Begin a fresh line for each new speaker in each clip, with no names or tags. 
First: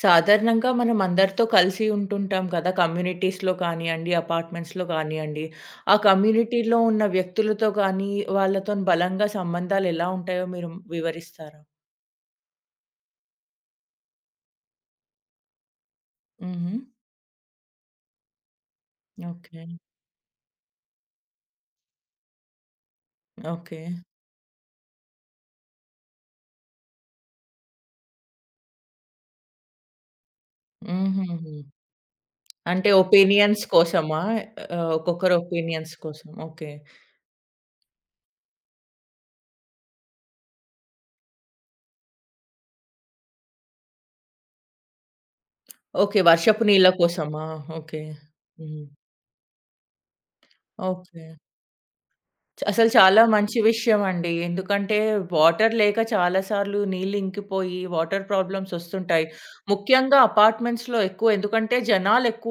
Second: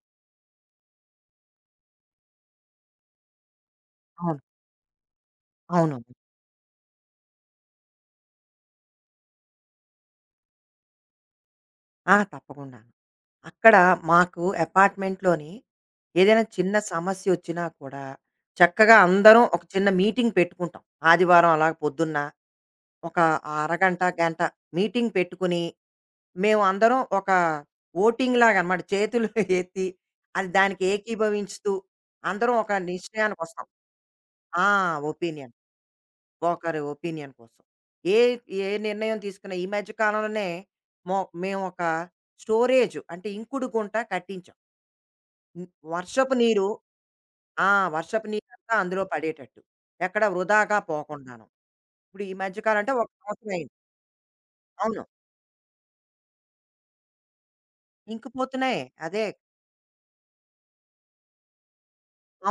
సాధారణంగా మనం అందరితో కలిసి ఉంటుంటాం కదా! కమ్యూనిటీస్‌లో కానియండి,
అవును.
అపార్ట్మెంట్స్‌లో కానియండి. ఆ
అవునవును.
కమ్యూనిటీలో ఉన్న వ్యక్తులతో కానీ, వాళ్ళతోని బలంగా సంబంధాలు ఎలా ఉంటాయో మీరు వివరిస్తారా?
ఆ! తప్పకుండాను. అక్కడ మాకు అపార్ట్‌మెంట్‌లోని ఏదైనా చిన్న
హుహు.
సమస్యొచ్చినా కూడా చక్కగా అందరం ఒక
ఓకే.
చిన్న మీటింగ్ పెట్టుకుంటాం. ఆదివారం అలాగ పొద్దున్న ఒక
ఓకే.
అరగంట, గంట మీటింగ్ పెట్టుకుని మేమందరం ఒక ఓటింగ్‌లాగనమాట. చేతులు ఎత్తి అది దానికి
హుహుహు.
ఏకీభవించుతూ అందరం ఒక
అంటే ఒపీనియన్స్
నిశ్చయానికొస్తాం.
కోసమా?
ఆ!
ఒక్కొక్కరు
ఒపీనియన్.
ఒపీనియన్స్ కోసం. ఓకే.
ఒకరి ఒపీనియన్ కోసం. ఏ ఏ నిర్ణయం తీసుకున్నా ఈ మధ్య కాలంలోనే మొ మేము ఒక స్టోరేజ్ అంటే ఇంకుడు గుంట కట్టించాం. హ్మ్.
ఓకే.
వర్షపు
వర్షపు
నీరు.
నీళ్ళ కోసమా?
ఆ!
ఓకే.
వర్షపు నీరంతా
హ్మ్.
అందులో పడేటట్టు. ఎక్కడ వృధాగా
ఓకే.
పోకుండాను. ఇప్పుడు ఈ మధ్య కాలం
అసలు
అంటే ఒక
చాలా
సంవత్సరం
మంచి
అయింది.
విషయం అండి. ఎందుకంటే
అవును.
వాటర్ లేక చాలా సార్లు నీళ్ళు ఇంకిపోయి వాటర్ ప్రాబ్లమ్స్
ఇంకిపోతున్నాయి. అదే.
వస్తుంటాయి. ముఖ్యంగా అపార్ట్మెంట్స్‌లో ఎక్కువ ఎందుకంటే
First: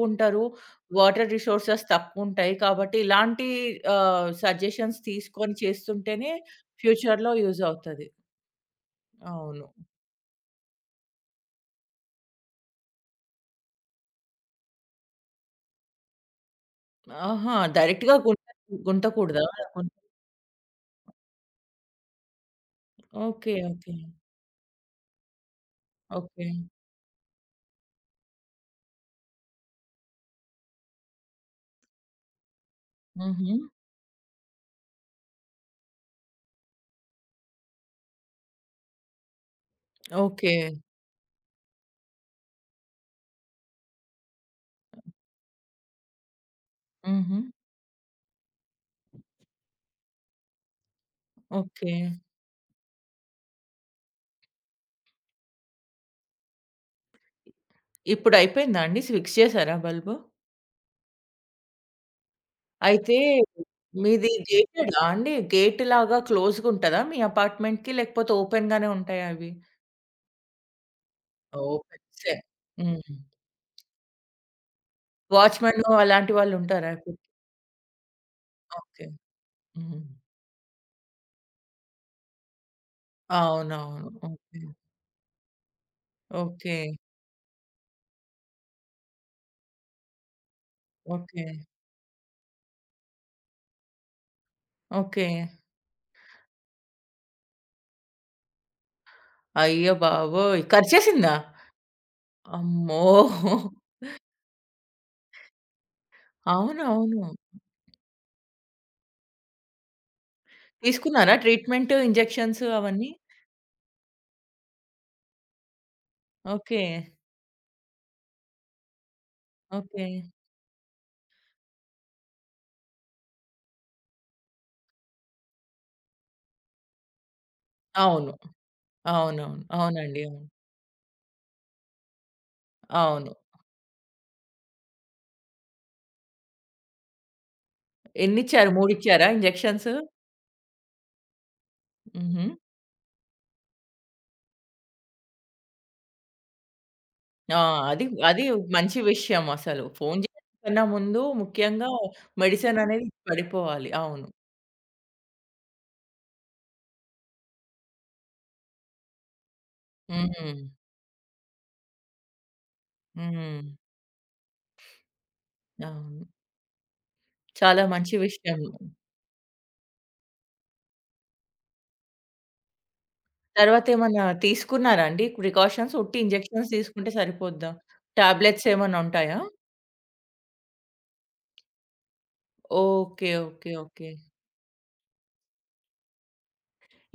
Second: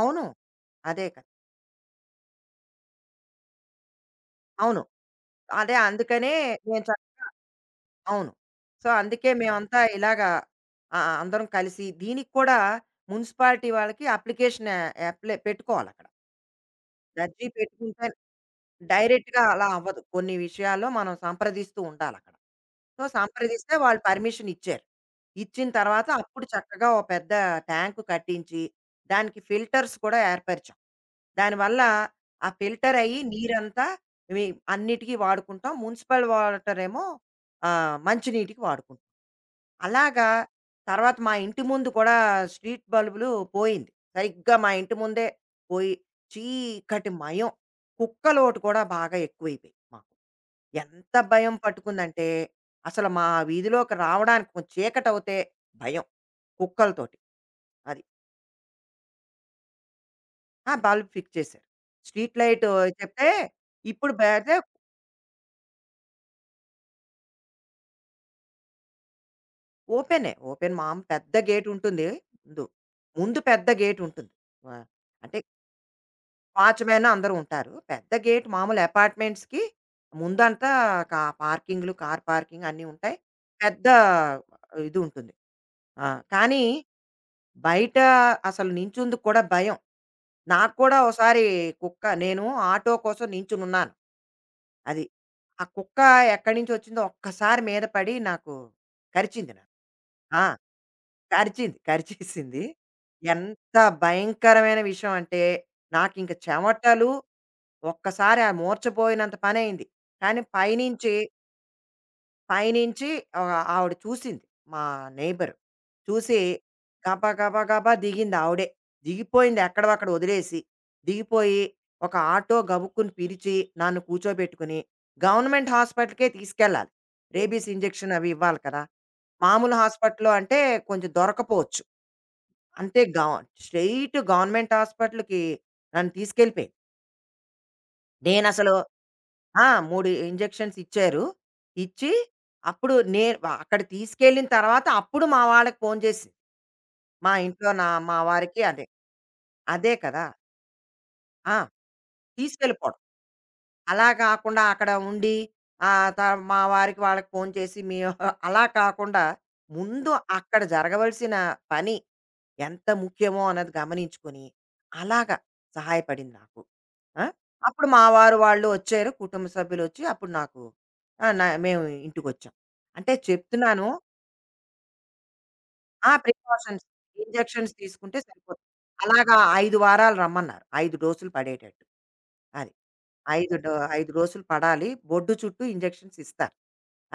అవును. అదే కదా!
వాటర్ రిసోర్సెస్ తక్కువుంటాయి. కాబట్టి ఇలాంటి
అవును.
సజెషన్స్ తీసుకొని
అదే
చేస్తుంటేనే
అందుకనే నేను చ
ఫ్యూచర్‌లో యూజ్ అవుతది.
అవును. సో, అందుకే
అవును.
మేమంతా ఇలాగా అందరం కలిసి దీనికి కూడా మున్సిపాలిటీ వాళ్ళకి అప్లికేషన్ అప్లై పెట్టుకోవాలక్కడ. బజ్జీ
ఆహా!
పెట్టుకుంటే
డైరెక్ట్‌గా గుంత
డైరెక్ట్‌గా
గుంతకూడదా?
అలా
గుంత
అవ్వదు. కొన్ని విషయాల్లో మనం సంప్రదిస్తూ ఉండాలక్కడ. So,
okay.
సంప్రదిస్తే
ఓకే.
వాళ్ళు పర్మిషన్ ఇచ్చారు. ఇచ్చిన తర్వాత అప్పుడు
ఓకే.
చక్కగా ఓ పెద్ద ట్యాంక్ కట్టించి, దానికి ఫిల్టర్స్ కూడా ఏర్పరిచాం. దానివల్ల ఆ ఫిల్టర్ అయ్యి
హుహు.
నీరంతా మీ అన్నిటికి వాడుకుంటాం. మున్సిపల్ వాటర్ ఏమో మంచినీటికి వాడుకుంటాం. అలాగా
ఓకే.
తర్వాత మా ఇంటి ముందు కూడా స్ట్రీట్ బల్బులు పోయింది. సరిగ్గా మా ఇంటి ముందే పోయి చీకటి
హుహు.
మయం. కుక్కలోటు కూడా బాగా ఎక్కువైపోయాయి మాకు. ఎంత భయం
ఓకే.
పట్టుకుందంటే అసలు మా వీధిలోకి రావడానికి కొంచెం చీకటవుతే భయం కుక్కలతోటి. అది.
ఇప్పుడయిపోయిందా అండి? ఫిక్స్ చేసారా బల్బు?
ఆ! బల్బ్ ఫిక్స్ చేశారు. స్ట్రీట్ లైట్
అయితే
చెప్తే ఇప్పుడు
మీది
బెతే
గేటెడా అండి? గేట్ లాగా క్లోజ్‌గా ఉంటదా మీ అపార్ట్‌మెంట్‌కి? లేకపోతే ఓపెన్ గానే ఉంటాయా అవి?
ఓపెనే. ఓపెన్ మామూలు పెద్ద
ఓపెన్.
గేటుంటుంది
సేమ్.
ముందు.
హ్మ్.
ముందు పెద్ద గేటుంటుంది. ఆహ్, అంటే
వాచ్‌మెన్ అలాంటి వాళ్ళు ఉంటారా
వాచ్‌మెన్
ఇప్పుడు?
అందరూ ఉంటారు. పెద్ద గేట్ మామూలు
ఓకే.
అపార్ట్‌మెంట్స్‌కి
హ్మ్.
ముందంతా పార్కింగ్‌లు, కార్ పార్కింగ్ అన్నీ ఉంటాయి. పెద్ద
అవునవును. ఓకే.
ఇది ఉంటుంది. ఆ! కానీ
ఓకే.
బయట అసలు నించుందుకు కూడా భయం. నాకు కూడా ఓసారి
ఓకే.
కుక్క నేను ఆటో కోసం నించునున్నాను. అది.
ఓకే.
ఆ కుక్క ఎక్కడి నుంచి వచ్చిందో ఒక్కసారి మీద పడి నాకు కరిచింది నన్ను.
అయ్య
ఆ!
బాబోయ్! కరిచేసిందా?
కరిచింది. కరిచేసింది.
అమ్మో!
ఎంత భయంకరమైన విషయం అంటే నాకింక చెమటలు
అవునవును.
ఒక్కసారి ఆ మూర్ఛపోయినంత పనయింది. కానీ పైనుంచి,
తీసుకున్నారా ట్రీట్మెంట్, ఇంజెక్షన్స్
పైనుంచి
అవన్నీ?
ఆవిడ చూసింది. మా నెయిబర్. చూసి
ఓకే.
గబా, గబా, గబా దిగింది ఆవిడే. దిగిపోయింది ఎక్కడో
ఓకే.
అక్కడ వదిలేసి, దిగిపోయి ఒక ఆటో గబుక్కున పిలిచి నన్ను కూర్చోబెట్టుకుని గవర్నమెంట్ హాస్పిటల్‌కే తీసుకెళ్ళాలి. రేబీస్ ఇంజెక్షన్ అవి
అవును.
ఇవ్వాలి కదా!
అవునవును.
మామూలు
అవునండి.
హాస్పిటల్‌లో
అవును.
అంటే కొంచెం దొరకపోవచ్చు. అంటే గ
అవును.
స్ట్రెయిట్ గవర్నమెంట్ హాస్పిటల్‌కి నన్ను తీసుకెళ్ళిపోయింది.
ఎన్నిచ్చారు?
నేనసలు
3 ఇచ్చారా
ఆ!
ఇంజెక్షన్స్?
3 ఇంజెక్షన్స్ ఇచ్చారు. ఇచ్చి
హుహు.
అప్పుడు నే వ అక్కడ తీసుకెళ్ళిన తర్వాత అప్పుడు మా వాళ్ళకి ఫోను చేసింది. మా
ఆ!
ఇంట్లో
అది
మా
అది
వారికి అదే.
మంచి విషయం అసలు.
అదే
ఫోను
కదా!
జేయడం కన్నా ముందు
ఆ!
ముఖ్యంగా మెడిసిన్
తీసుకెళ్ళిపోవడం.
అనేది పడిపోవాలి.
అలా
అవును.
కాకుండా అక్కడ ఉండి ఆహ్, త మా వారికి వాళ్ళకి ఫోను చేసి మీ అలా కాకుండా ముందు అక్కడ
హ్మ్.
జరగవలసిన పని ఎంత ముఖ్యమో
హ్మ్.
అన్నది గమనించుకొని, అలాగా
అవును.
సహాయపడింది నాకు. ఆ!
చాలా
అప్పుడు మా
మంచి
వారు
విషయం.
వాళ్ళు వచ్చారు. కుటుంబ సభ్యులొచ్చి అప్పుడు నాకు ఆ! మేము ఇంటికొచ్చాం. అంటే చెప్తున్నాను
తర్వాతేమన్నా తీసుకున్నారా అండి? ప్రికాషన్స్
ఆ!
ఉట్టి ఇంజెక్షన్స్
ప్రికాషన్స్
తీసుకుంటే సరిపోద్దా?
ఇంజెక్షన్స్ తీసుకుంటే
టాబ్లెట్స్
సరిపోతుంది.
ఏమన్నా
అలాగా
ఉంటాయా?
5 వారాలు రమ్మన్నారు. 5 డోసులు పడేటట్టు. అది.
ఓకే.
5
ఓకే.
Do
okay.
5 డోసులు పడాలి. బొడ్డు చుట్టూ ఇంజెక్షన్స్ ఇస్తారు.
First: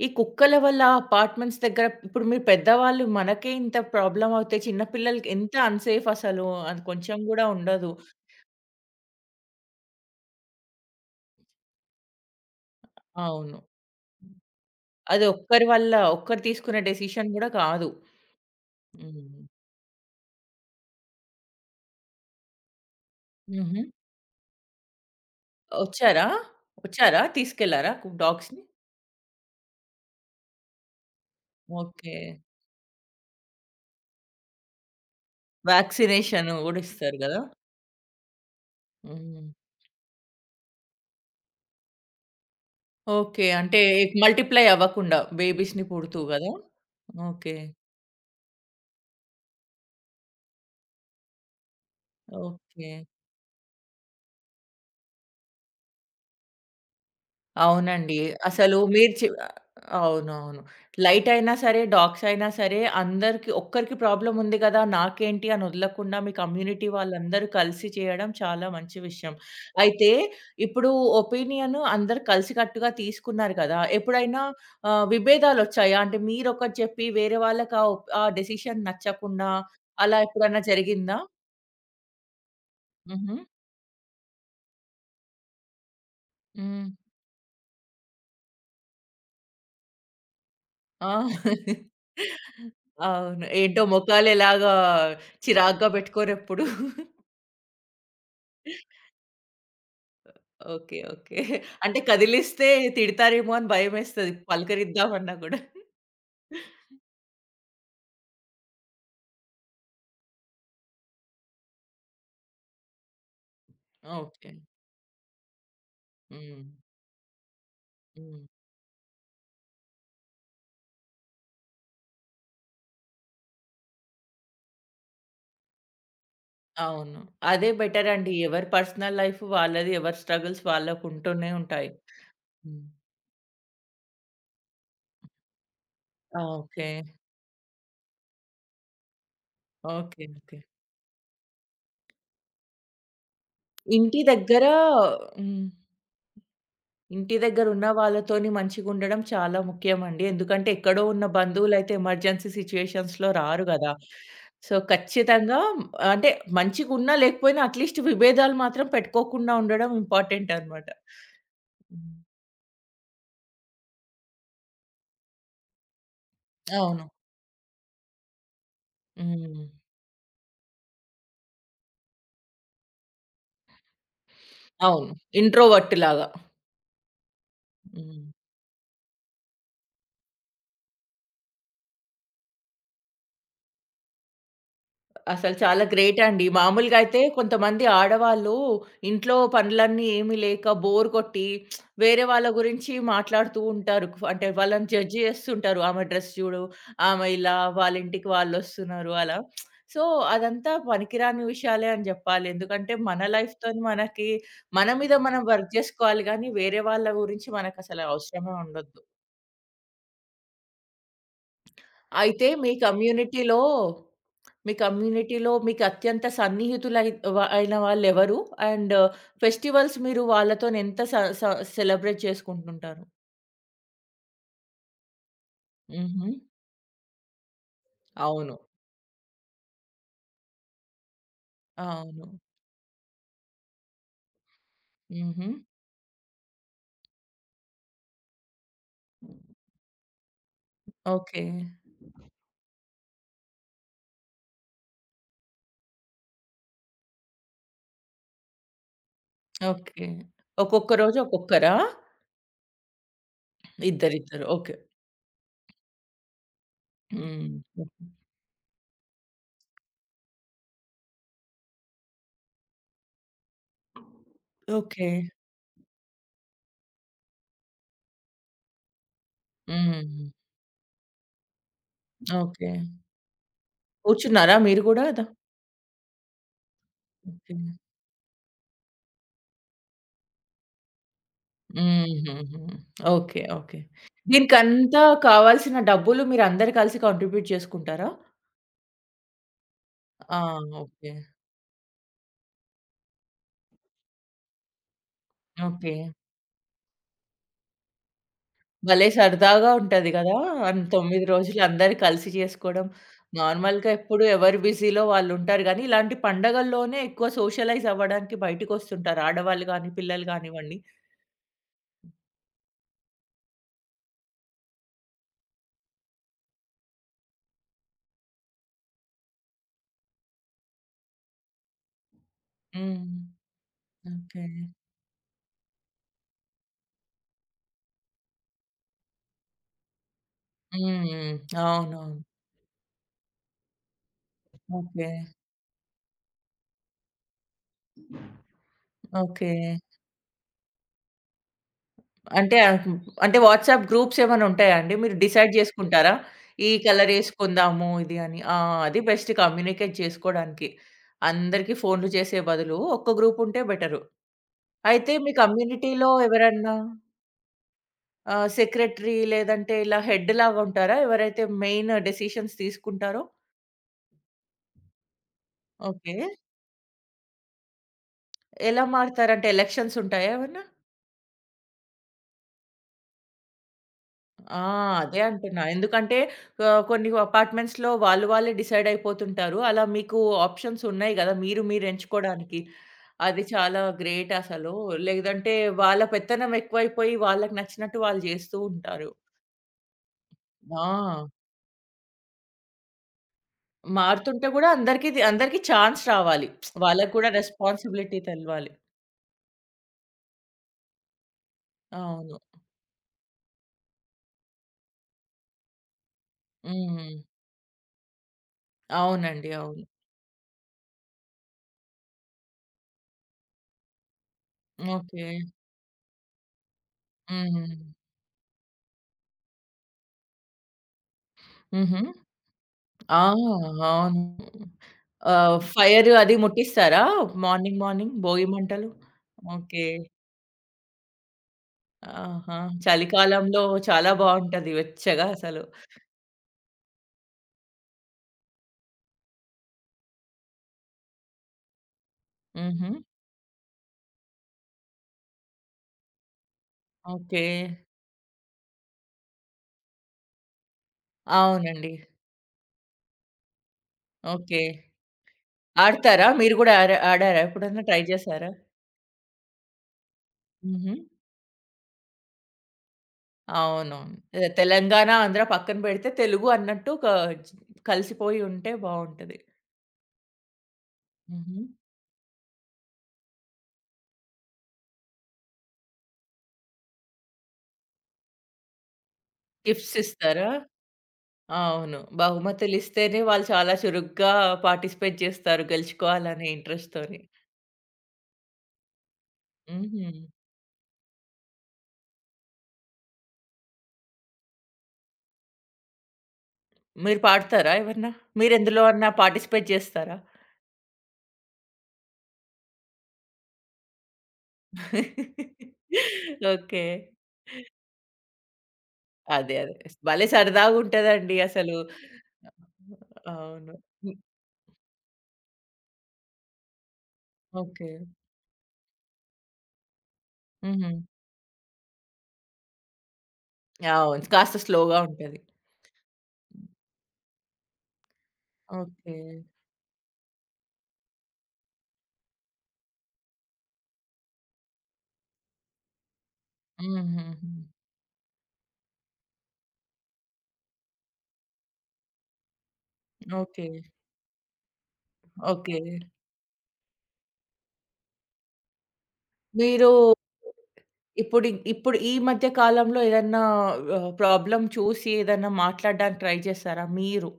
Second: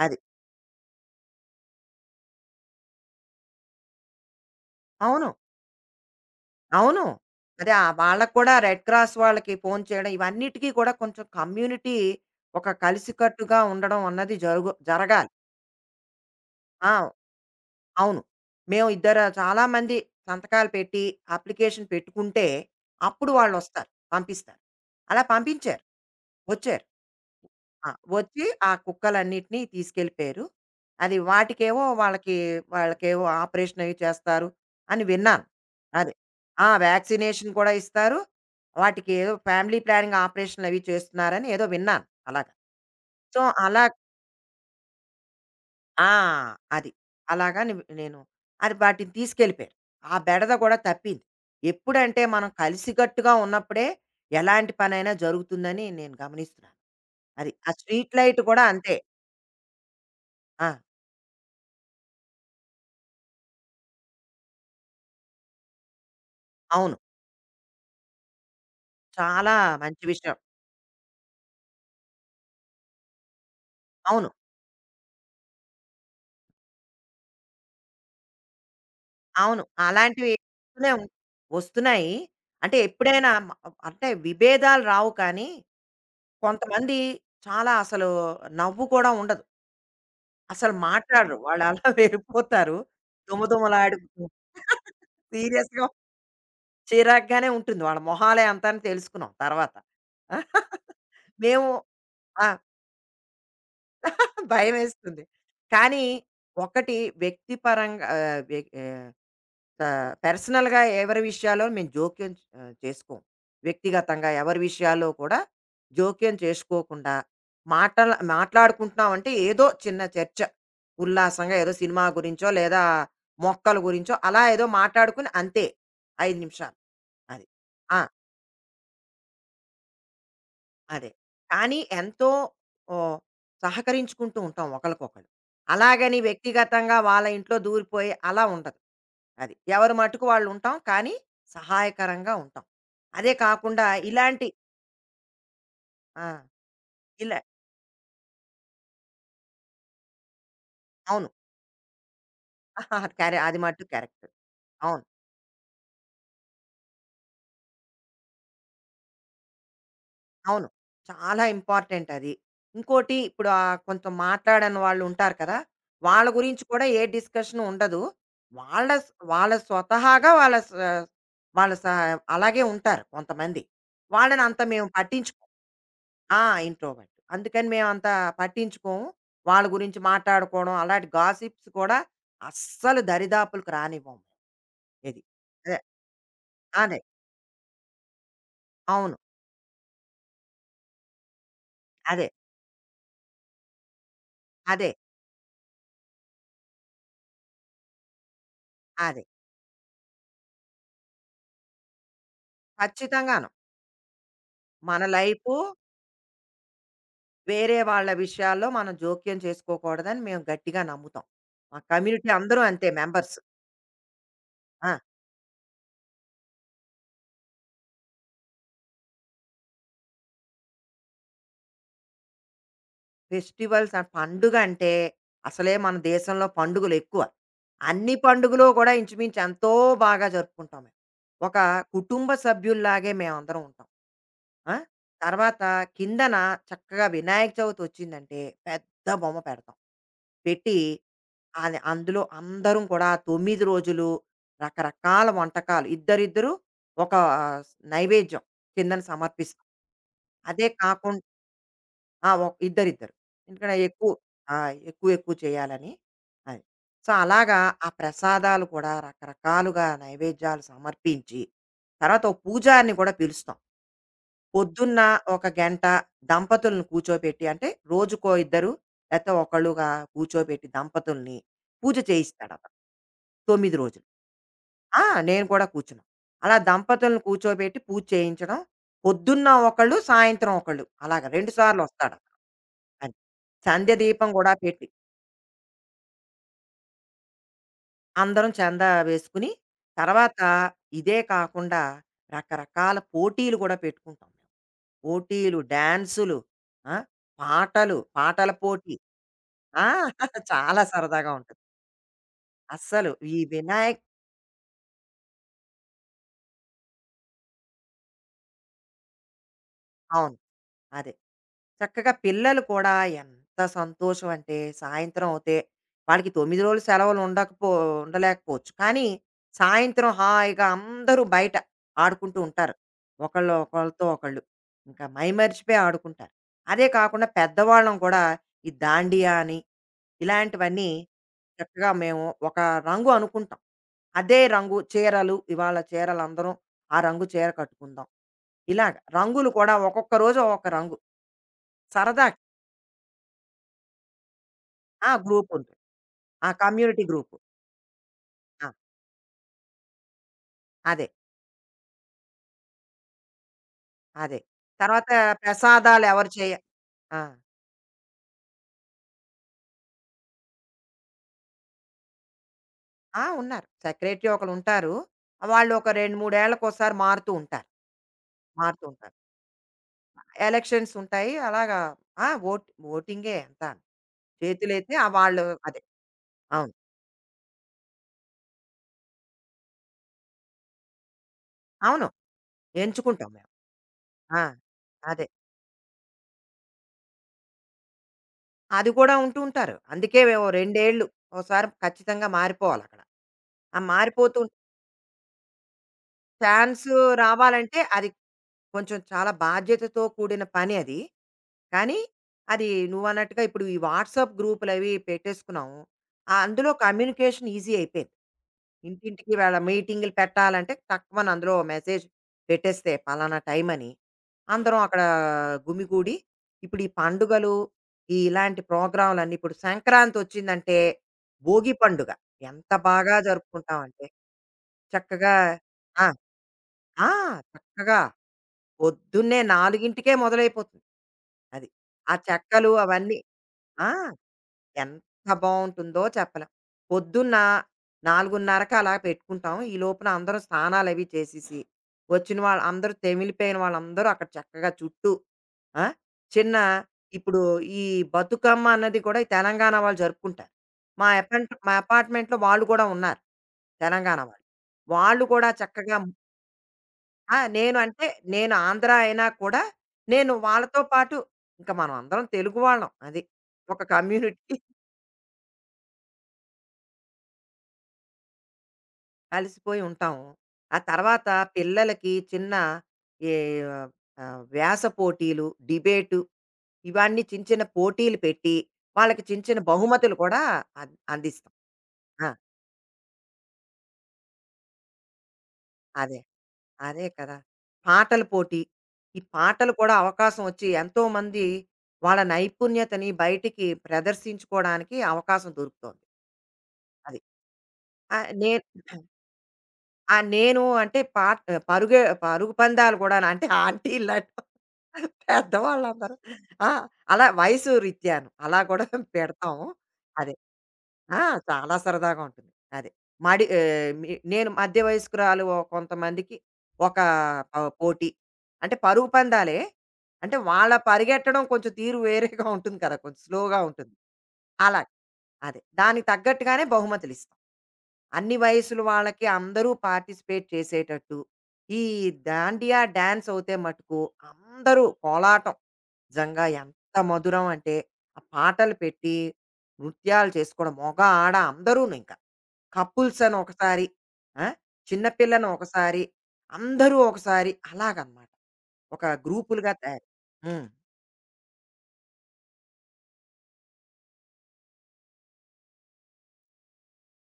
ఈ
అది.
కుక్కల వల్ల అపార్ట్మెంట్స్ దగ్గర ఇప్పుడు మీరు పెద్దవాళ్ళు మనకే ఇంత ప్రాబ్లమ్ అవుతే చిన్న పిల్లలకి
అవును.
ఎంత అన్‌సేఫ్ అసలు. అది
అవును.
కొంచెం గూడా
అదే
ఉండదు.
వాళ్ళకి కూడా రెడ్ క్రాస్ వాళ్ళకి ఫోను చేయడం ఇవన్నిటికి కూడా కొంచెం కమ్యూనిటీ ఒక కలిసికట్టుగా
అవును.
ఉండడం అన్నది
అది
జరగాలి.
ఒక్కరి వల్ల ఒక్కరు తీసుకునే
ఆ!
డెసిషన్ గూడా కాదు.
అవును. మేము ఇద్దర
హ్మ్.
చాలా మంది సంతకాలు పెట్టి, అప్లికేషన్ పెట్టుకుంటే అప్పుడు
హుహు.
వాళ్ళొస్తారు. పంపిస్తారు. అలా పంపించారు.
ఒచ్చారా?
వచ్చారు.
ఒచ్చారా?
ఆ!
తీసుకెళ్లారా
వచ్చి
డాగ్స్‌ని?
ఆ కుక్కలన్నిటిని తీసుకెళ్ళిపోయారు. అది వాటికేవో
ఓకే.
వాళ్ళకి వాళ్ళకేవో ఆపరేషన్ అవి చేస్తారు అని విన్నాను. అది.
వ్యాక్సినేషన్
ఆ!
గూడా ఇస్తారు గదా!
వ్యాక్సినేషన్ కూడా ఇస్తారు. వాటికి ఏదో
హ్మ్.
ఫ్యామిలీ ప్లానింగ్ ఆపరేషన్‌లు అవి చేస్తున్నారని ఏదో విన్నాను అలాగా. So,
okay. అంటే
అలా
మల్టిప్లై అవ్వకుండా బేబీస్‌ని
ఆ!
పుడుతూ గదా!
అది.
ఓకే.
అలాగా నే నేను అది వాటిని తీసుకెళ్ళిపోయారు. ఆ బెడద కూడా తప్పింది. ఎప్పుడంటే మనం
ఓకే.
కలిసికట్టుగా ఉన్నప్పుడే ఎలాంటి పనైనా జరుగుతుందని నేను గమనిస్తున్నాను. అది. ఆ స్ట్రీట్
అవునండి.
లైట్ కూడా
అసలు
అంతే.
మీరు చె అవునవును.
ఆ!
లైట్ అయినా సరే, డాగ్స్ అయినా సరే అందరికి ఒక్కరికి ప్రాబ్లమ్ ఉంది గదా! నాకేంటి అని వదలకుండా మీ కమ్యూనిటీ
అవును.
వాళ్ళందరూ కలిసి చేయడం చాలా మంచి విషయం.
చాలా మంచి
అయితే
విషయం.
ఇప్పుడు ఒపీనియన్ అందరూ కలిసికట్టుగా తీసుకున్నారు కదా!
అవును.
ఎప్పుడైనా విభేదాలొచ్చాయా? అంటే మీరొకటి చెప్పి వేరే వాళ్ళకి ఆ డెసిషన్ నచ్చకుండా
అవును.
అలా
అలాంటివి
ఎప్పుడన్నా
వస్తూనే ఉం
జరిగిందా?
వస్తున్నాయి. అంటే ఎప్పుడైనా
హుహు.
మ అంటే విభేదాలు రావు కానీ,
హ్మ్.
కొంతమంది చాలా అసలు నవ్వు కూడా ఉండదు. అసలు
ఆ!
మాట్లాడరు. వాళ్ళు అలా వెళ్ళిపోతారు.
అవును. ఏంటో
దుమదుమలాడుతూ
మొఖాలెలాగా
సీరియస్‌గా
చిరాగ్గా పెట్టుకోరెప్పుడు.
చిరాగ్గానే ఉంటుంది. వాళ్ళ మొహాలే అంతాను తెలుసుకున్నాం తర్వాత.
ఓకే. ఓకే.
మేము
అంటే
ఆ!
కదిలిస్తే తిడతారేమో అని భయమేస్తది
భయమేస్తుంది.
పలకరిద్దామన్నా గూడా.
కానీ ఒకటి వ్యక్తిపరంగా ఆహ్, వ్య ఆహ్ ఆహ్, పర్సనల్‌గా ఎవరి విషయాలో మేము జోక్యం చేసుకోం. వ్యక్తిగతంగా
ఓకే.
ఎవరి విషయాల్లో కూడా జోక్యం
హ్మ్.
చేసుకోకుండా
హ్మ్.
మాట్లాడుకుంటున్నామంటే ఏదో చిన్న చర్చ. ఉల్లాసంగా ఏదో సినిమా గురించో లేదా మొక్కల గురించో అలా ఏదో మాట్లాడుకుని అంతే. 5 నిమిషాలు
అవును.
అది.
అదే
ఆ!
బెటరండి. ఎవరి పర్సనల్ లైఫ్ వాళ్ళది. ఎవరి స్ట్రగుల్స్
అదే.
వాళ్ళకుంటూనే
కానీ
ఉంటాయి.
ఎంతో
హ్మ్.
ఓహ్, సహకరించుకుంటూ ఉంటాం ఒకళ్ళకొకళ్ళు. అలాగని
ఆ! ఓకే.
వ్యక్తిగతంగా వాళ్ళ ఇంట్లో దూరిపోయి అలా ఉండదు. అది. ఎవరి
ఓకే.
మట్టుకు
ఓకే.
వాళ్ళుంటాం. కానీ, సహాయకరంగా ఉంటాం. అదే కాకుండా
ఇంటి
ఇలాంటి
దగ్గర హ్మ్.
ఆ!
ఇంటి
ఇలా
దగ్గర ఉన్న వాళ్ళతోని మంచిగుండడం చాలా ముఖ్యమండి. ఎందుకంటే ఎక్కడో ఉన్న
అవును.
బంధువులైతే ఎమర్జెన్సీ సిట్యుయేషన్స్‌లో
అది
రారు
మట్టుకు
గదా!
కరెక్ట్.
సో,
అవును.
ఖచ్చితంగా అంటే మంచిగున్నా, లేకపోయినా అట్‌లీస్ట్ విభేదాలు మాత్రం పెట్టుకోకుండా ఉండడం ఇంపార్టెంట్
అవును.
అనమాట.
చాలా ఇంపార్టెంట్
హ్మ్.
అది. ఇంకోటి ఇప్పుడు కొంచెం మాట్లాడని వాళ్ళుంటారు కదా! వాళ్ళ గురించి కూడా ఏ
అవును.
డిస్కషన్ ఉండదు. వాళ్ళ స్ వాళ్ళ
హ్మ్.
స్వతహాగా వాళ్ళ స వాళ్ళ స అలాగే ఉంటారు కొంతమంది. వాళ్ళనంత మేము
అవును.
పట్టించుకోం.
ఇంట్రోవర్ట్ లాగా.
ఆ! ఇంట్రోవర్ట్. అందుకని మేమంతా
హ్మ్.
పట్టించుకోము. వాళ్ళ గురించి మాట్లాడుకోవడం, అలాంటి గాసిప్స్ కూడా అస్సలు దరిదాపులకు రానివ్వం. ఇది.
అసలు
అదే.
చాలా గ్రేట్ అండి. మామూలుగా
అదే.
అయితే కొంతమంది ఆడవాళ్ళు
అవును.
ఇంట్లో పనులన్నీ ఏమి లేక బోర్ కొట్టి వేరే
అదే.
వాళ్ళ గురించి మాట్లాడుతూ ఉంటారు. అంటే వాళ్ళని
అదే.
జడ్జ్ చేస్తుంటారు. ఆమె డ్రెస్ చూడు, ఆమె ఇలా వాళ్ళ ఇంటికి వాళ్ళొస్తున్నారు
అదే.
అలా. సో, అదంతా పనికిరాని విషయాలే అని జెప్పాలి. ఎందుకంటే మన
ఖచ్చితంగాను.
లైఫ్‌తోని మనకి మన
మన
మీద మనం
లైఫు
వర్క్ జేసుకోవాలి గానీ వేరే వాళ్ళ గురించి
వేరే
మనకసలు
వాళ్ళ
అవసరమే
విషయాల్లో మనం
ఉండొద్దు.
జోక్యం చేసుకోకూడదని మేము గట్టిగా నమ్ముతాం. మా కమ్యూనిటీ
అయితే
అందరూ
మీ
అంతే మెంబర్స్.
కమ్యూనిటీలో మీ
ఆ!
కమ్యూనిటీలో మీకు అత్యంత సన్నిహితులై అయిన వాళ్ళెవరు? అండ్ ఫెస్టివల్స్ మీరు వాళ్ళతోని ఎంత స స సెలబ్రేట్ చేసుకుంటుంటారు?
ఫెస్టివల్స్ ఆ పండుగ అంటే అసలే మన
హుహు.
దేశంలో పండుగలు ఎక్కువ. అన్ని
అవును.
పండుగలు కూడా ఇంచుమించు ఎంతో బాగా జరుపుకుంటాం మేము. ఒక
అవును.
కుటుంబ సభ్యుల్లాగే మేమందరం ఉంటాం. ఆ!
హుహు.
తర్వాత కిందన చక్కగా వినాయక చవితి వచ్చిందంటే పెద్ద బొమ్మ పెడతాం. పెట్టి
ఓకే.
అది అందులో అందరం కూడా 9 రోజులు రకరకాల వంటకాలు ఇద్దరిద్దరు ఒక ఆ, నైవేద్యం కిందన సమర్పిస్తాం.
ఓకే.
అదే
ఒక్కొక్క
కాకుం
రోజు ఒక్కొక్కరా?
ఆ! ఇద్దరిద్దరు. ఎందుకంటే ఎక్కువ
ఇద్దరిద్దరు.
ఆ!
ఓకే.
ఎక్కువ ఎక్కువ చేయాలని. అది. సో,
హ్మ్.
అలాగా ఆ
ఓకే.
ప్రసాదాలు కూడా రకరకాలుగా నైవేద్యాలు సమర్పించి, తర్వాత ఓ పూజారిని కూడా పిలుస్తాం. పొద్దున్న
ఓకే.
ఒక గంట దంపతులను కూర్చోపెట్టి అంటే రోజుకో ఇద్దరు లేతే ఒకళ్ళుగా
హ్మ్.
కూర్చోపెట్టి దంపతుల్ని పూజ
ఓకే.
చేయిస్తాడతను. 9 రోజులు.
కూర్చున్నారా మీరు
ఆ!
గూడా? ద
నేను కూడా కూర్చున్నాం. అలా దంపతులను
ఓకే.
కూర్చోబెట్టి పూజ చేయించడం. పొద్దున్న ఒకళ్ళు, సాయంత్రం ఒకళ్ళు అలాగా 2 సార్లొస్తాడతను.
హుహుహు.
అది.
ఓకే. ఓకే.
సంధ్య దీపం గూడా పెట్టి
దీనికంతా కావాల్సిన డబ్బులు మీరందరూ కలిసి కాంట్రిబ్యూట్ చేసుకుంటారా?
అందరం చందా వేసుకుని,
ఆ!
తర్వాత
ఓకే.
ఇదే కాకుండా రకరకాల పోటీలు గూడా పెట్టుకుంటాం. మేము. పోటీలు,
ఓకే.
డాన్సులు, ఆ! పాటలు, పాటల పోటీ.
భలే సరదాగా
ఆ!
ఉంటది గదా! అన్
చాలా
9
సరదాగా ఉంటుంది.
రోజులు అందరూ కలిసి చేసుకోవడం.
అస్సలు ఈ
నార్మల్‌గా
వినాయక్
ఎప్పుడు ఎవరు బిజీలో వాళ్ళుంటారు గానీ, ఇలాంటి పండగల్లోనే ఎక్కువ సోషలైజ్ అవ్వడానికి బయటికొస్తుంటారు. ఆడవాళ్ళు గానీ, పిల్లలు
అవును.
గానివ్వండి.
అదే. చక్కగా పిల్లలు కూడా ఎంత సంతోషం అంటే సాయంత్రం అవుతే వాళ్ళకి తొమ్మిది రోజులు సెలవులు ఉండకపో ఉండలేకపోవచ్చు కానీ సాయంత్రం హాయిగా అందరూ బయట ఆడుకుంటూ ఉంటారు
హ్మ్.
ఒకళ్ళు ఒకళ్ళతో ఒకళ్ళు
ఓకే.
ఇంకా మైమరిచిపోయి ఆడుకుంటారు అదే కాకుండా పెద్దవాళ్ళం కూడా ఈ దాండియా అని ఇలాంటివన్నీ
హ్మ్.
చక్కగా
అవునవును.
మేము ఒక రంగు అనుకుంటాం అదే రంగు
ఓకే.
చీరలు ఇవాళ చీరలు అందరం ఆ రంగు చీర కట్టుకుందాం ఇలాగ
ఓకే.
రంగులు కూడా ఒక్కొక్క రోజు ఒక్కొక్క రంగు సరదా
అంటే ఆహ్, హ్మ్. అంటే వాట్సాప్ గ్రూప్స్ ఏమైనా ఉంటాయా అండి?
ఆ!
మీరు
గ్రూప్
డిసైడ్
ఉంటుంది.
చేసుకుంటారా?
ఆ!
ఈ
కమ్యూనిటీ
కలర్
గ్రూప్.
ఏసుకుందాము ఇది అని. ఆ!
ఆ!
అది బెస్ట్ కమ్యూనికేట్ చేసుకోడానికి.
అదే.
అందరికి ఫోన్‌లు చేసే బదులు ఒక్క గ్రూప్ ఉంటే బెటరు.
అదే. తర్వాత
అయితే మీ
ప్రసాదాలు
కమ్యూనిటీలో
ఎవరు చేయ
ఎవరన్నా
ఆ!
సెక్రటరీ లేదంటే ఇలా హెడ్ లాగా ఉంటారా? ఎవరైతే మెయిన్ డెసిషన్స్
ఆ!
తీసుకుంటారో?
ఉన్నారు. సెక్రటరీ ఒకళ్ళుంటారు. వాళ్ళు ఒక 2,
ఓకే.
3 ఏళ్ళకోసారి మారుతూ ఉంటారు.
ఎలా
మారుతూ ఉంటారు.
మారుతారంటే ఎలక్షన్స్ ఉంటాయా ఏమన్నా?
ఎలక్షన్స్ ఉంటాయి. అలాగా ఆ! ఓటింగే అంతాను.
ఆ!
చేతులెత్తి ఆ!
అదే
వాళ్ళు
అంటున్నా.
అదే.
ఎందుకంటే
అవును.
కొన్ని అపార్ట్‌మెంట్స్‌లో వాళ్ళు వాళ్ళే డిసైడ్ అయిపోతుంటారు. అలా మీకు ఆప్షన్స్ ఉన్నాయి గదా! మీరు మీరు
అవును.
ఎంచుకోడానికి.
ఎంచుకుంటాం
అది
మేము.
చాలా గ్రేట్
ఆ!
అసలు.
అదే.
లేదంటే వాళ్ళ పెత్తనం ఎక్కువైపోయి వాళ్ళకి నచ్చినట్టు వాళ్ళు జేస్తూ
అది
ఉంటారు.
కూడా ఉంటూ ఉంటారు. అందుకే మేము 2 ఏళ్ళు
ఆ!
ఓసారి ఖచ్చితంగా మారిపోవాలక్కడ. ఆ! మారిపోతూ
మారుతుంటే గూడా అందరికి ఛాన్స్ రావాలి.
ఛాన్స్
వాళ్ళకి కూడా
రావాలంటే అది
రెస్పాన్సిబిలిటీ తెలవాలి.
కొంచెం చాలా బాధ్యతతో కూడిన పని అది. కానీ,
అవును.
అది నువ్వన్నట్టుగా ఇప్పుడు ఈ వాట్సాప్ గ్రూపులవి పెట్టేసుకున్నాం. ఆహ్, అందులో
హ్మ్.
కమ్యూనికేషన్ ఈజీ అయిపోయింది. ఇంటింటికి
అవునండి.
వాళ్ళ
అవును.
మీటింగులు పెట్టాలంటే టక్కుమని అందులో మెసేజ్ పెట్టేస్తే పలానా టైమని. అందరం అక్కడ
ఓకే.
గుమిగూడి ఇప్పుడు ఈ పండుగలు,
హ్మ్.
ఈ ఇలాంటి ప్రోగ్రాములన్నీ ఇప్పుడు సంక్రాంతొచ్చిందంటే భోగి
హుహు.
పండుగ ఎంత బాగా
ఆ!
జరుపుకుంటామంటే
అవును.
చక్కగా ఆ!
ఫైర్ అది ముట్టిస్తారా?
ఆ!
మార్నింగ్
చక్కగా
మార్నింగ్ భోగి మంటలు?
పొద్దున్నే
ఓకే.
4కే మొదలైపోతుంది. అది. ఆ
ఆహా!
చెక్కలు అవన్నీ
చలికాలంలో
ఆ!
చాలా బావుంటది వెచ్చగా
ఎంత
అసలు.
బావుంటుందో చెప్పలేం. పొద్దున్న 4:30కి అలా పెట్టుకుంటాం. ఈ లోపున అందరం స్నానాలవి చేసేసి, వచ్చిన వాళ్ళు
హుహు.
అందరూ తెమిలిపోయిన వాళ్ళందరూ అక్కడ చక్కగా చుట్టూ ఆ! చిన్న ఇప్పుడు
ఓకే.
ఈ బతుకమ్మ అన్నది కూడా ఈ తెలంగాణ వాళ్ళు జరుపుకుంటారు. మా
అవునండి.
అపార్ట్మెంట్‌లో వాళ్ళు కూడా ఉన్నారు. తెలంగాణ వాళ్ళు.
ఓకే.
వాళ్ళు కూడా చక్కగా
ఆడతారా? మీరు గూడా ఆర
ఆ!
ఆడారా? ఎప్పుడన్నా ట్రై చేసారా?
నేను ఆంధ్ర అయినా కూడా నేను వాళ్ళతో
హుహు.
పాటు ఇంక మనం అందరం తెలుగు వాళ్ళం అది. ఒక
అవునవును.
కమ్యూనిటీ
అదే తెలంగాణ, ఆంధ్ర పక్కన పెడితే తెలుగు అన్నట్టు ఒక కలిసిపోయి ఉంటే బావుంటది.
కలిసిపోయి ఉంటాము. ఆ తర్వాత
హుహు.
పిల్లలకి చిన్న ఏ వ్యాస పోటీలు, డిబేటు ఇవన్నీ చిన్న చిన్న పోటీలు పెట్టి వాళ్ళకి చిన్న చిన్న
టిప్స్
బహుమతులు కూడా
ఇస్తారా?
అందిస్తాం.
అవును.
ఆ!
బహుమతులిస్తేనే వాళ్ళు చాలా చురుగ్గా పార్టిసిపేట్ చేస్తారు
అదే.
గెలుచుకోవాలనే
అదే
ఇంట్రెస్ట్‌తోని.
కదా! పాటల పోటీ. ఈ పాటలు కూడా
హుహు.
అవకాశం వచ్చి ఎంతోమంది వాళ్ళ నైపుణ్యతని బయటికి ప్రదర్శించుకోవడానికి అవకాశం దొరుకుతోంది. అది.
మీరు పాడతారా ఏమన్నా?
ఆహ్, నేను
మీరెందులో అన్నా పార్టిసిపేట్
ఆ!
చేస్తారా?
నేను అంటే పాట్ పరుగే పరుగు పందాలు గూడాను అంటే ఆంటీలాంటి పెద్దవాళ్ళందరూ ఆ!
ఓకే.
అలా వయసు రీత్యాను అలా కూడా
అదే.
పెడతాం.
అదే. భలే
అదే. ఆ!
సరదాగుంటదండి
చాలా
అసలు.
సరదాగా ఉంటుంది. అది. మడి
అవును.
ఆహ్, మి
హ్మ్.
నేను మధ్య వయస్కురాలు ఓ కొంతమందికి ఒక
ఓకే.
పోటీ. అంటే పరుగు పందాలే. అంటే వాళ్ళ
హుహు.
పరిగెట్టడం కొంచెం తీరు వేరేగా ఉంటుంది కదా! కొంచెం స్లోగా ఉంటుంది.
అవును. కాస్త
అలా.
స్లోగా ఉంటది.
అదే. దానికి తగ్గట్టుగానే బహుమతులిస్తాం. అన్ని వయసుల
ఓకే.
వాళ్ళకి అందరూ పార్టిసిపేట్ చేసేటట్టు, ఈ దాండియా డాన్స్ అవుతే మటుకు అందరూ కోలాటం నిజంగా ఎంత
హుహుహు.
మధురం అంటే, ఆ పాటలు పెట్టి నృత్యాలు చేసుకోవడం మగ, ఆడ అందరూనింక. కపుల్స్ అని
ఓకే.
ఒకసారి, ఆ! చిన్న పిల్లని
ఓకే.
ఒకసారి, అందరూ ఒకసారి అలాగనమాట. ఒక గ్రూపులుగా
మీరు
తయారు హ్మ్.
ఇప్పుడు ఈ మధ్య కాలంలో ఏదన్నా ప్రాబ్లమ్ చూసి ఏదన్నా మాట్లాడడానికి ట్రై చేసారా మీరు?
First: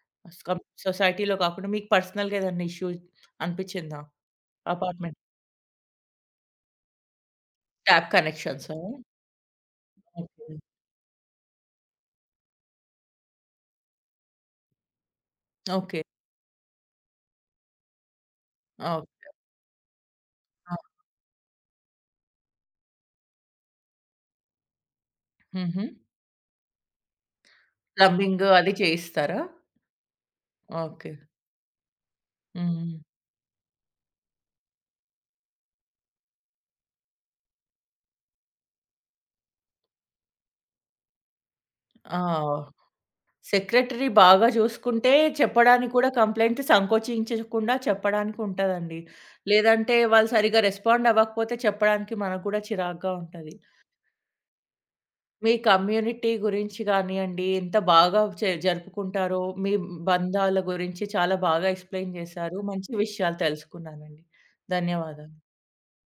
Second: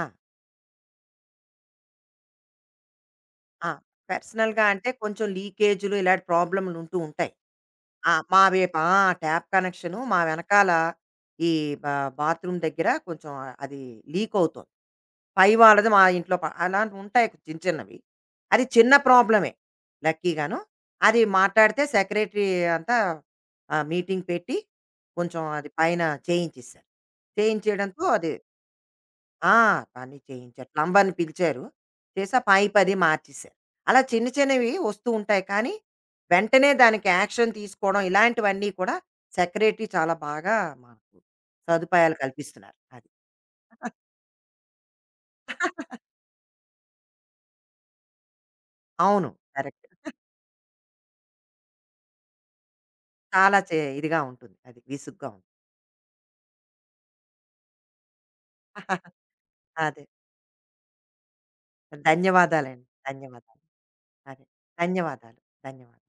ఆ!
కం సొసైటీలో కాకుండా మీకు పర్సనల్‌గా ఏదన్నా ఇష్యూ
ఆ!
అనిపిచ్చిందా?
పర్సనల్‌గా అంటే
అపార్ట్‌మెంట్
కొంచెం లీకేజులు ఇలాంటి ప్రాబ్లమ్‌లుంటూ ఉంటాయి.
ట్యాప్
ఆ! మా వేపు
కనెక్షన్సా?
ఆ! ట్యాప్ కనెక్షను మా
ఓకే. ఓకే.
వెనకాల ఈ బా బాత్రూమ్ దగ్గర కొంచెం అది లీకవుతోంది. పై వాళ్ళది
ఓకే.
మా ఇంట్లో ప అలాంటివుంటాయి చిన్న చిన్నవి. అది చిన్న ప్రాబ్లమే లక్కీగాను.
ఆ!
అది మాట్లాడితే సెక్రటరీ అంతా మీటింగ్ పెట్టి కొంచెం అది
హుహు.
పైన చేయించేశారు. చేయించేయడంతో అది
ప్లంబింగ్ అది చేయిస్తారా?
ఆ! పని చేయించారు. ప్లంబర్‌ని
ఓకే.
పిలిచారు. చేసి ఆ పై
హ్మ్.
పది మార్చేశారు. అలా చిన్న చిన్నవి వస్తూ ఉంటాయి. కానీ, వెంటనే దానికి యాక్షన్ తీసుకోవడం ఇలాంటివన్నీ కూడా సెక్రటరీ చాలా బాగా మాకు సదుపాయాలు
ఆ!
కల్పిస్తున్నారు. అది.
సెక్రటరీ బాగా చూసుకుంటే చెప్పడానికి కూడా కంప్లెయింట్ సంకోచించకుండా చెప్పడానికి ఉంటదండి.
అవును. కరెక్ట్.
లేదంటే వాళ్ళు సరిగ్గా రెస్పాండ్ అవ్వకపోతే చెప్పడానికి మనకు కూడా చిరాకుగా ఉంటది.
చాలా చే ఇదిగా ఉంటుంది. అది విసుగ్గా
మీ
ఉంటుంది.
కమ్యూనిటీ గురించి గానియండి, ఎంత బాగా చే జరుపుకుంటారో, మీ
అదే.
బంధాల గురించి చాలా బాగా ఎక్స్‌ప్లెయిన్ చేశారు.
ధన్యవాదాలండి.
మంచి విషయాలు
ధన్యవాదాలు.
తెలుసుకున్నానండి.
అదే.
ధన్యవాదాలు.
ధన్యవాదాలు. ధన్యవాదాలు.